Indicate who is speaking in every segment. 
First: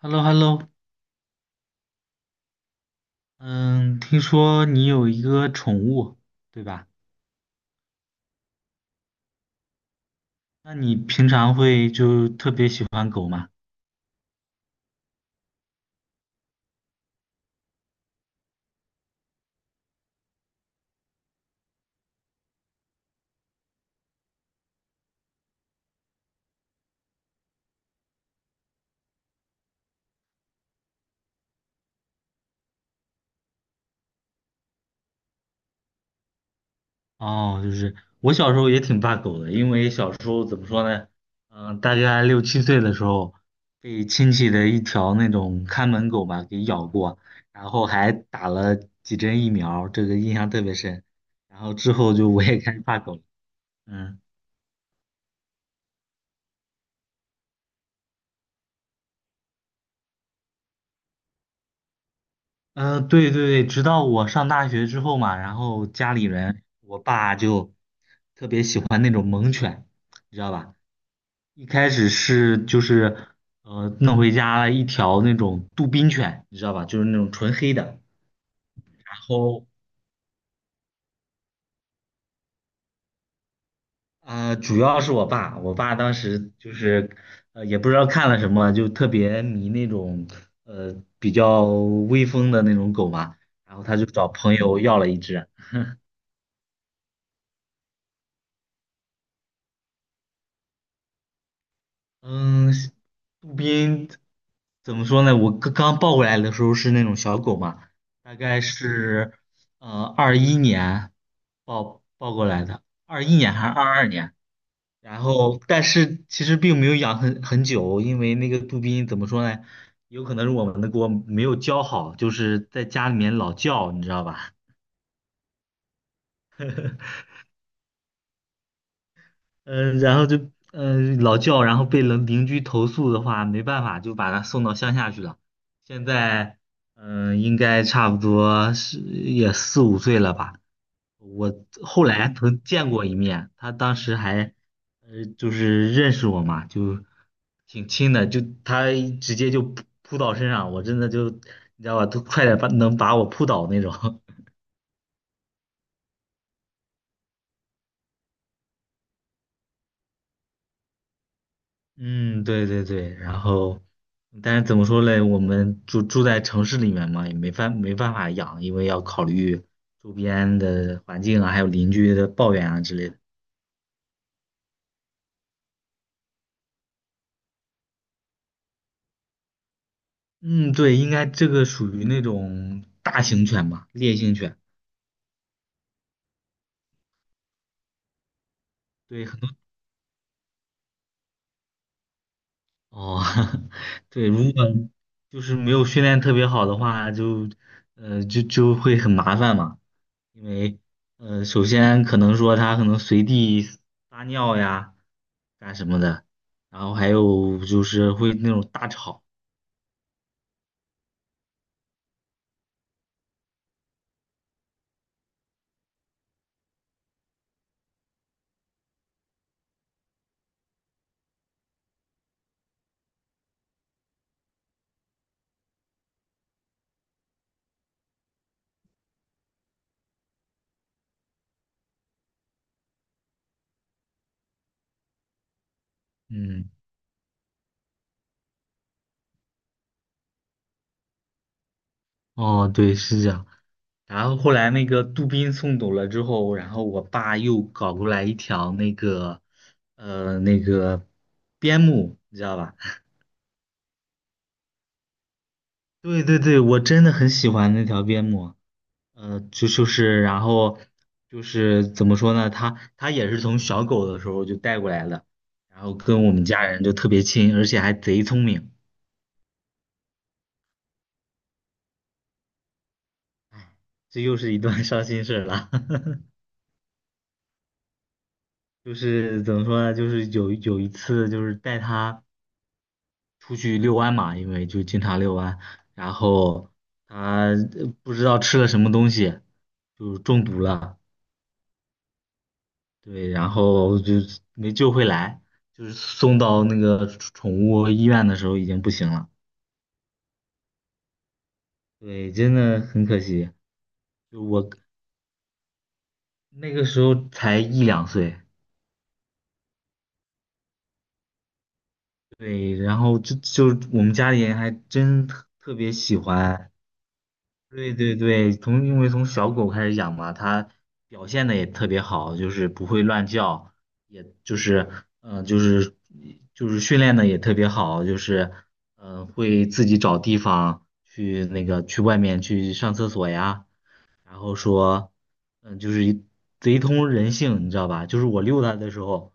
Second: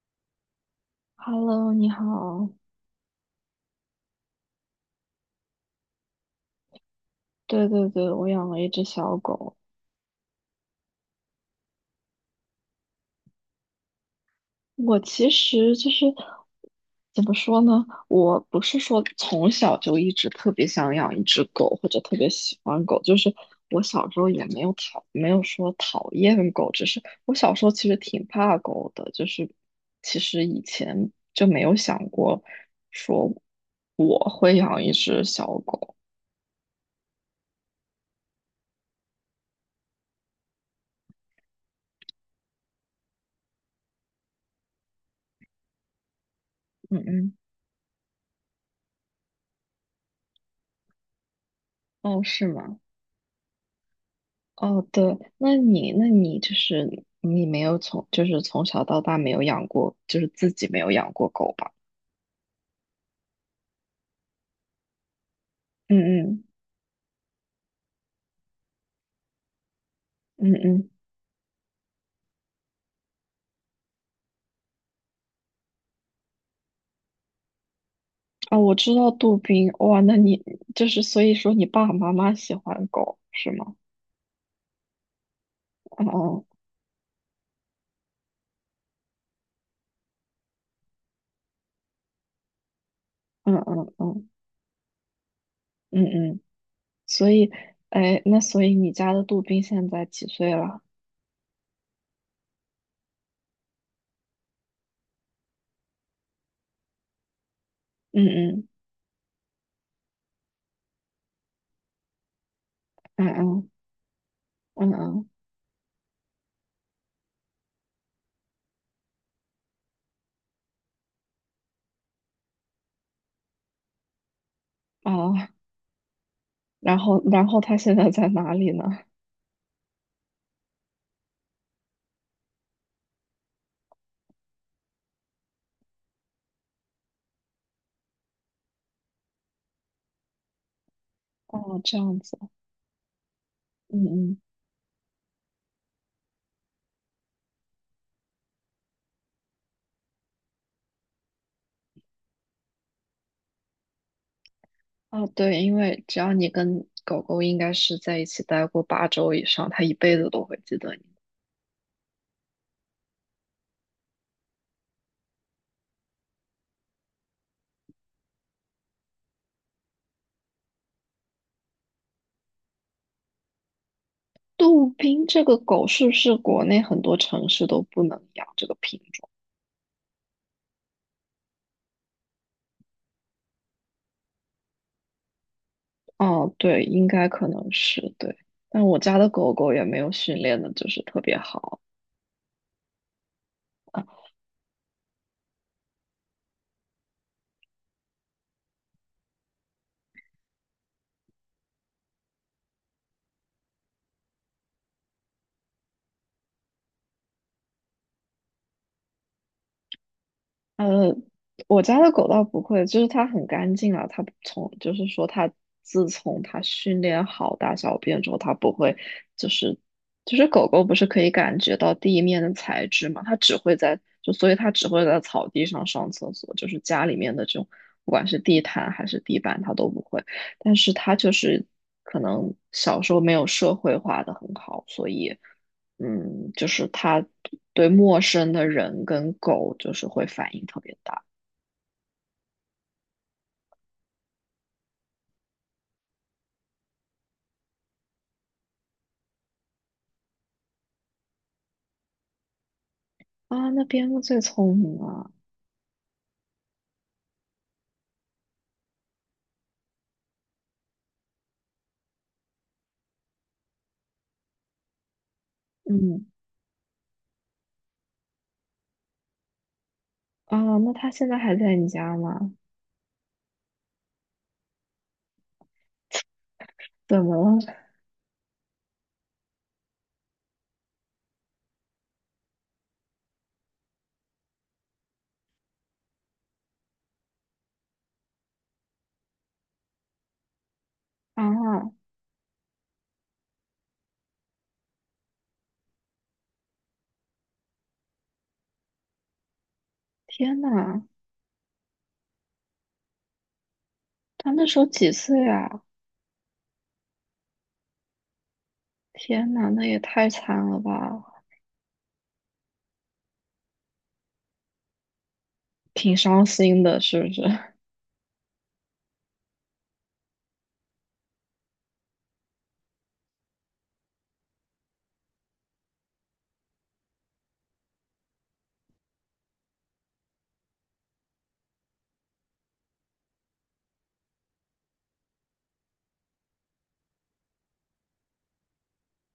Speaker 1: h e l l o h e l l o
Speaker 2: Hello，你好。
Speaker 1: 嗯，听说你有一个宠物，对吧？
Speaker 2: 对对对，我养了一只小狗。
Speaker 1: 那你平常会就特别喜欢狗吗？
Speaker 2: 我其实就是怎么说呢？我不是说从小就一直特别想养一只狗，或者特别喜欢狗。就是我小时候也没有说讨厌狗，只是我小时候其实挺怕狗的。就是其实以前就没有想过说我会养一只小狗。
Speaker 1: 哦，就是我小时候也挺怕狗的，因为小时候怎么说呢？大概六七岁的时候，被亲戚的一条那种看门狗吧给咬
Speaker 2: 嗯
Speaker 1: 过，
Speaker 2: 嗯。
Speaker 1: 然后还打了几针疫苗，这个印象特别深。然后之后
Speaker 2: 哦，
Speaker 1: 就我
Speaker 2: 是
Speaker 1: 也开
Speaker 2: 吗？
Speaker 1: 始怕狗了。嗯。
Speaker 2: 哦，对，那你就是你没有从，就是从小到大没有养过，就是自己没有养过狗吧？
Speaker 1: 对对对，直到我上大学之后嘛，然后
Speaker 2: 嗯
Speaker 1: 家里
Speaker 2: 嗯。
Speaker 1: 人，我爸就特别喜欢那种猛犬，你知道
Speaker 2: 嗯
Speaker 1: 吧？
Speaker 2: 嗯，
Speaker 1: 一开始是就是弄回家了一条那种杜宾犬，你知道吧？就是那种纯黑的。
Speaker 2: 啊，我知道
Speaker 1: 然
Speaker 2: 杜
Speaker 1: 后
Speaker 2: 宾。哇，那你就是所以说你爸爸妈妈喜欢狗是吗？
Speaker 1: 主要是我爸当
Speaker 2: 哦。
Speaker 1: 时就是也不知道看了什么，就特别迷那种比较威风的那种狗嘛，
Speaker 2: 嗯
Speaker 1: 然后
Speaker 2: 嗯
Speaker 1: 他就
Speaker 2: 嗯。
Speaker 1: 找朋友要了一只。
Speaker 2: 嗯嗯，所以，哎，那所以你家的杜宾现在几岁了？
Speaker 1: 嗯，杜宾怎么说呢？我刚刚抱过来的时候是那种小狗嘛，
Speaker 2: 嗯
Speaker 1: 大概
Speaker 2: 嗯
Speaker 1: 是二一年抱过来的，二
Speaker 2: 嗯。
Speaker 1: 一年还
Speaker 2: 嗯
Speaker 1: 是22年？
Speaker 2: 嗯
Speaker 1: 然
Speaker 2: 嗯。
Speaker 1: 后，但是其实并没有养很久，因为那个杜宾怎么说呢？有可能是我们的锅没有教好，就是在家里面老叫，你知道吧？
Speaker 2: 哦，然后他现在在哪里呢？
Speaker 1: 嗯、然后就老叫，然后被邻居投诉的话，没办法，就把他送到乡下去了。现在应该差不多是也四五岁了吧。我
Speaker 2: 哦，这
Speaker 1: 后
Speaker 2: 样
Speaker 1: 来
Speaker 2: 子。
Speaker 1: 曾见过一面，他当
Speaker 2: 嗯
Speaker 1: 时
Speaker 2: 嗯。
Speaker 1: 还就是认识我嘛，就挺亲的，就他直接就扑倒身上，我真的就你知道吧，都快点把能把我扑倒那种。
Speaker 2: 哦，对，因为只要你跟狗狗应该是在一起待过8周以上，它一辈子都会记得你。
Speaker 1: 嗯，对对对，然后，但是怎么说嘞？我们住在城市里面嘛，也没办法养，因为要考虑周边的环境啊，还有邻居的抱怨啊之类的。
Speaker 2: 杜宾这个狗是不是国内很多城市都不能养这个品种？
Speaker 1: 嗯，对，应该这个属于那种大型犬吧，烈性犬。
Speaker 2: 哦，对，应该可能是对。但我家
Speaker 1: 对，
Speaker 2: 的
Speaker 1: 很多
Speaker 2: 狗狗也没有训练的，就是特别好。
Speaker 1: 哦，对，如果就是没有训练特别好的话，就会很麻烦嘛，因为首先可能说它可能随地撒尿呀。干什么的，然后还有就是会那种大吵，
Speaker 2: 呃，我家的狗倒不会，就是它很干净啊，它不从就是说它自从它训练好大小便之后，它不会就是就是狗狗不是可以感觉到地面的材质嘛，它只会在就所以它只会在草地上上厕所，就是家里面的这种不管是地毯还是地板它都不会，但是它就是可能小时候没有社会化的很好，所以。嗯，就
Speaker 1: 嗯，
Speaker 2: 是它对陌生的人跟狗就是会反应特别大
Speaker 1: 哦，对，是这样。然后后来那个杜宾送走了之后，然后我爸又搞过来一条那个，那个边牧，你知道吧？
Speaker 2: 啊。那边牧最聪明了。
Speaker 1: 对对对，我真的很喜欢那条边牧，然后就是怎么说呢，它也是从小狗的时候就带过来的，然后跟
Speaker 2: 嗯。
Speaker 1: 我们家人就特别亲，而且还贼聪明，
Speaker 2: 啊，那它现在还在你家吗？
Speaker 1: 这又是一段伤心事儿了。
Speaker 2: 怎么了？
Speaker 1: 就是怎么说呢？就是有一次，就是带它出去遛弯嘛，因为就经常遛弯，然后它不知道吃了什么东西，就中毒了，
Speaker 2: 啊。
Speaker 1: 对，然后就没救回来，就是送到那个宠物医院的时候已经不行了，
Speaker 2: 天呐，
Speaker 1: 对，真的很可惜。就
Speaker 2: 它那
Speaker 1: 我
Speaker 2: 时候几岁啊？
Speaker 1: 那个时候才一两岁，
Speaker 2: 天呐，那也太惨了吧。
Speaker 1: 对，然后就我们家里人还真特别
Speaker 2: 挺
Speaker 1: 喜
Speaker 2: 伤
Speaker 1: 欢。
Speaker 2: 心的，是不是？
Speaker 1: 对对对，因为从小狗开始养嘛，它表现的也特别好，就是不会乱叫，也就是嗯、呃就是就是训练的也特别好，就是会自己找地方去那个去外面去上厕所呀，然后说，就是一贼通人性，你知道吧？就是我遛它的时候，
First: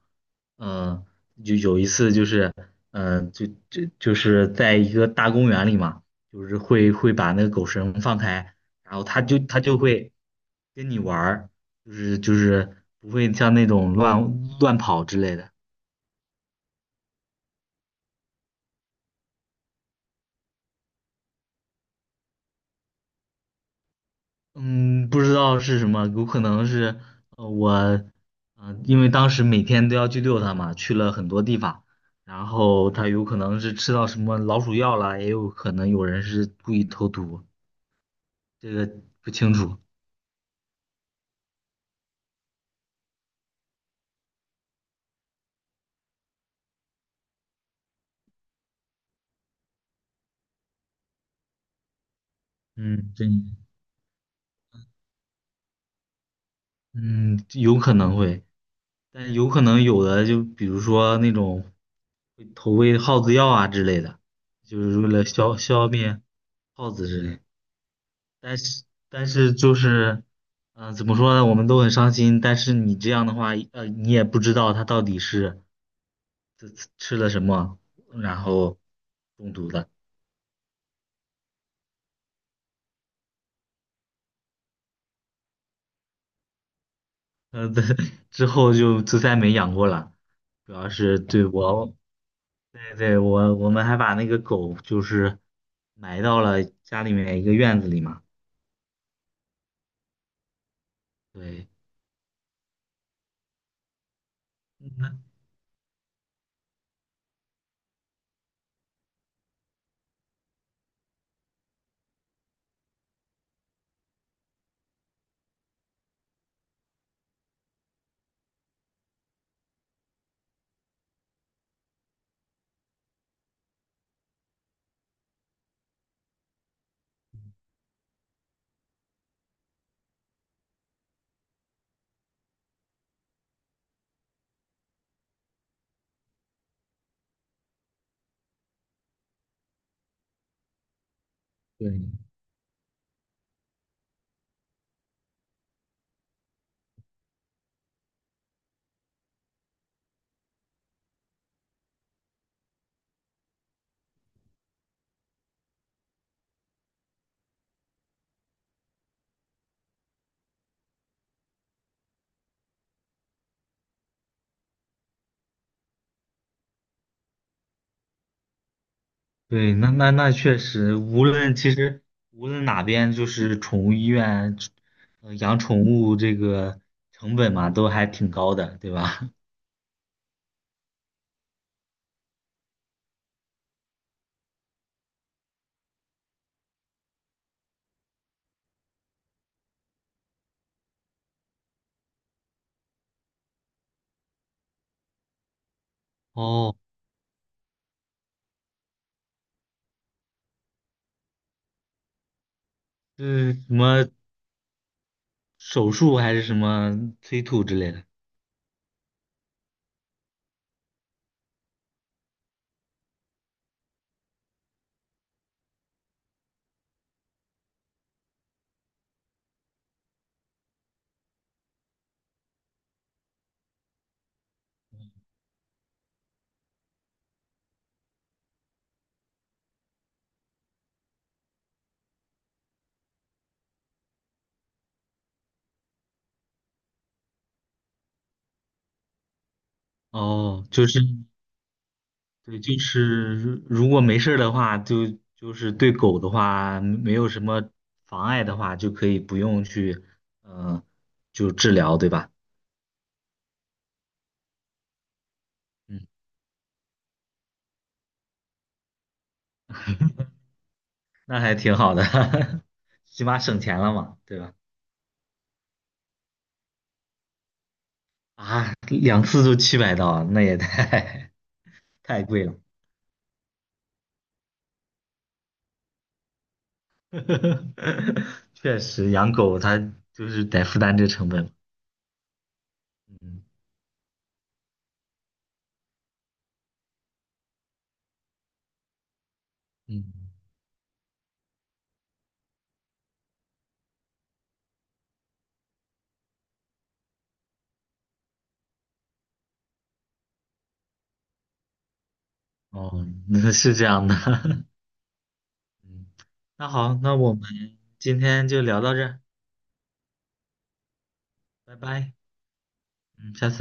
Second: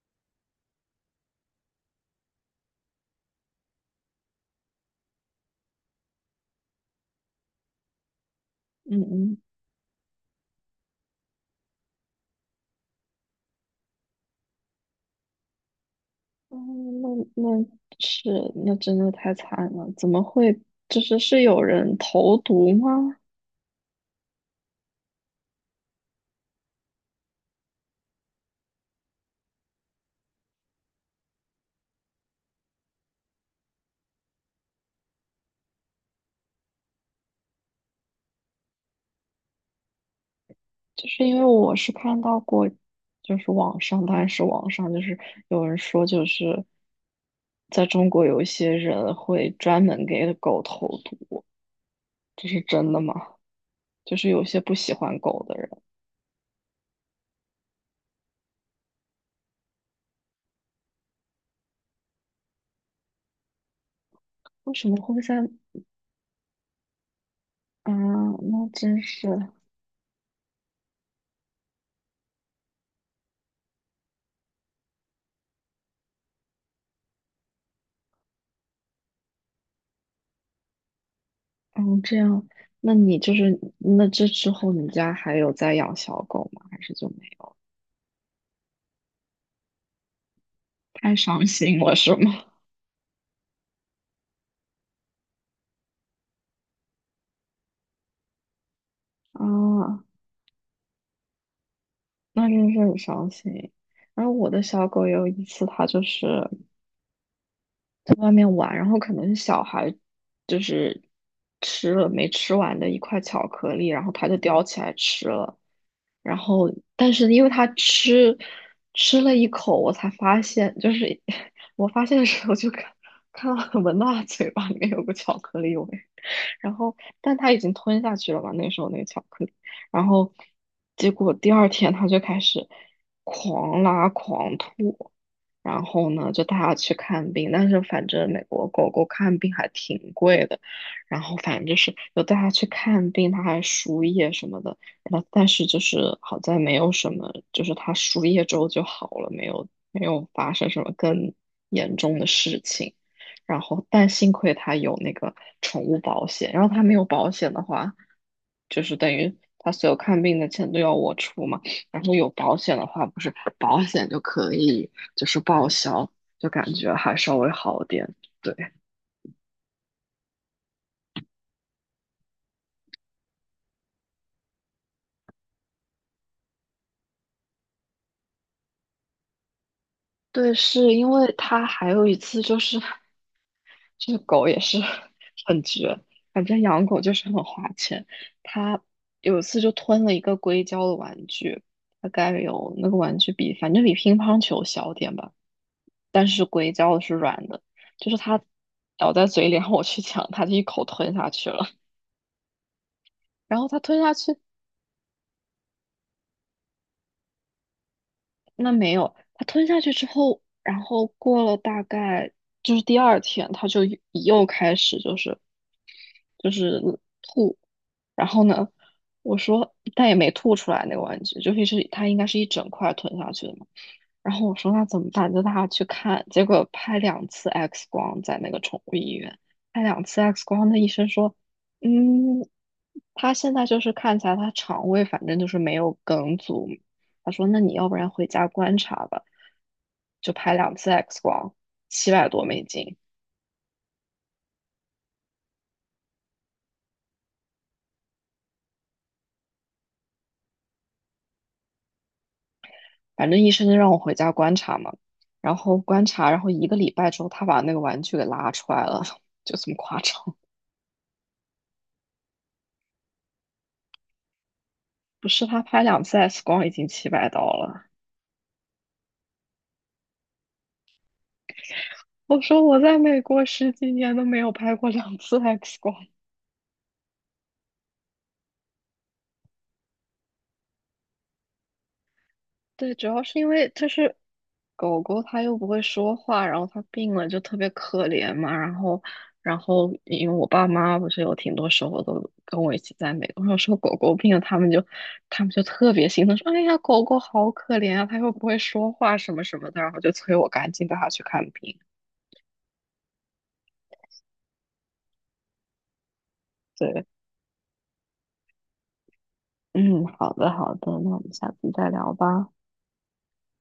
Speaker 1: 嗯，就有一次就是，就是在一个大公园里嘛，就是会把那个狗绳放开，然
Speaker 2: 嗯
Speaker 1: 后它
Speaker 2: 嗯。
Speaker 1: 就它就会跟你玩儿，就是不会像那种乱跑之类的。
Speaker 2: 哦，那那是那真的太惨了，怎么会？就是是有人投毒吗？
Speaker 1: 嗯，不知道是什么，有可能是我，因为当时每天都要去遛它嘛，去了很多地方，然后它有可能是吃到什么老鼠药了，也有可能有人是故意投毒，这个不清楚。
Speaker 2: 就是因为我是看到过，就是网上，当然是网上，就是有人说，就是在中国有一些人会专门给狗投毒，这是真的吗？
Speaker 1: 嗯，真。
Speaker 2: 就是有些不喜欢狗的人，
Speaker 1: 嗯有可能会，但有可能有的就比如说那种会投喂耗子药啊之类的，
Speaker 2: 为
Speaker 1: 就
Speaker 2: 什么
Speaker 1: 是为
Speaker 2: 会
Speaker 1: 了
Speaker 2: 在
Speaker 1: 消灭耗子之类的。
Speaker 2: 啊？
Speaker 1: 但
Speaker 2: 那
Speaker 1: 是
Speaker 2: 真
Speaker 1: 但
Speaker 2: 是。
Speaker 1: 是就是，怎么说呢？我们都很伤心。但是你这样的话，你也不知道它到底是吃了什么，然后中毒的。
Speaker 2: 嗯，这样。那你就是那这之后，你家还有在养小狗吗？还是就没有？
Speaker 1: 对，之后就再没养过了。主要
Speaker 2: 太
Speaker 1: 是
Speaker 2: 伤
Speaker 1: 对
Speaker 2: 心了，
Speaker 1: 我，
Speaker 2: 是吗？
Speaker 1: 对对，我们还把那个狗就是埋到了家里面一个院子里嘛。
Speaker 2: 啊，
Speaker 1: 对，
Speaker 2: 那真是很伤心。然后我的小狗
Speaker 1: 嗯
Speaker 2: 有一次，它就是外面玩，然后可能小孩就是吃了没吃完的一块巧克力，然后他就叼起来吃了，然后但是因为他吃了一口，我才发现，就是 我发现的时候就看到我闻到他嘴巴里面有个巧克力味，然后但他已经吞下去了嘛，那时候那个巧克力。然后结果第二天他就开始狂拉狂吐，然后呢就带他去看病，但是反正美国狗狗看病还挺贵的，然后反正就是又
Speaker 1: 对。
Speaker 2: 带他去看病，他还输液什么的，然后但是就是好在没有什么，就是他输液之后就好了，没有发生什么更严重的事情。然后但幸亏他有那个宠物保险，然后他没有保险的话，就是等于他所有看病的钱都要我出嘛，然后有保险的话，不是保险就可以就是报销，就感觉还稍微好点。对。
Speaker 1: 对，那确实，无论其实无论哪边，就是宠物医院，养宠物这个成本嘛，都还挺高的，对吧？
Speaker 2: 对，是因为他还有一次就是，这个狗也是 很绝，反正养狗就是很花钱。他有一次就吞了一个硅胶的玩具，大概有那个玩具比反正比乒乓球小点吧，但 是硅
Speaker 1: 哦，
Speaker 2: 胶的是软的，就是它咬在嘴里，然后我去抢它，就一口吞下去了。
Speaker 1: 是
Speaker 2: 然后
Speaker 1: 什
Speaker 2: 它吞
Speaker 1: 么
Speaker 2: 下去。
Speaker 1: 手术还是什么催吐之类的？
Speaker 2: 那没有，他吞下去之后，然后过了大概就是第二天，他就又开始就是吐。然后呢，我说但也没吐出来那个玩具，就是他应该是一整块吞下去的嘛。然后我说那怎么办？就带他去看，结果拍两次 X 光在那个宠物医院，拍两次 X 光，那医生说，嗯，他现在就是看起来他肠胃反正就是没有梗阻，他说那你要不然回家观察吧，就拍
Speaker 1: 哦，
Speaker 2: 两
Speaker 1: 就
Speaker 2: 次
Speaker 1: 是
Speaker 2: X 光，七百多
Speaker 1: 对，
Speaker 2: 美
Speaker 1: 就
Speaker 2: 金，
Speaker 1: 是如果没事儿的话，就是对狗的话，没有什么妨碍的话，就可以不用去，嗯，就治疗，对吧？
Speaker 2: 反正医生就让我回家观察嘛，然后观
Speaker 1: 嗯，
Speaker 2: 察，然后一个礼拜之后，他把那个玩具给拉出来了，就这么夸张。
Speaker 1: 那还挺好的，起码省钱了嘛，对吧？
Speaker 2: 不是他拍两次 X 光已经700刀了，
Speaker 1: 啊，两次都700刀，那也太 太
Speaker 2: 我
Speaker 1: 贵了。
Speaker 2: 说我在美国十几年都没有拍过两次 X 光。
Speaker 1: 确实，养狗它就是得负担这成本。
Speaker 2: 对，主要是
Speaker 1: 嗯
Speaker 2: 因为就是狗狗它又不会说话，然后它病了就特别可怜嘛。然后，然后
Speaker 1: 嗯，
Speaker 2: 因为我爸妈不是有挺多时候都跟我一起在美国，有时候狗狗病了，他们就他们就特别心疼，说："哎呀，狗狗好可怜啊，它又不会说话什么什么的。"然后就催我赶紧带它去看病。
Speaker 1: 哦，那是这样的。嗯，那好，
Speaker 2: 对。
Speaker 1: 那我们今天就聊到这儿
Speaker 2: 嗯，好的好的，那我们下次
Speaker 1: 拜
Speaker 2: 再
Speaker 1: 拜。
Speaker 2: 聊吧。
Speaker 1: 嗯，下次。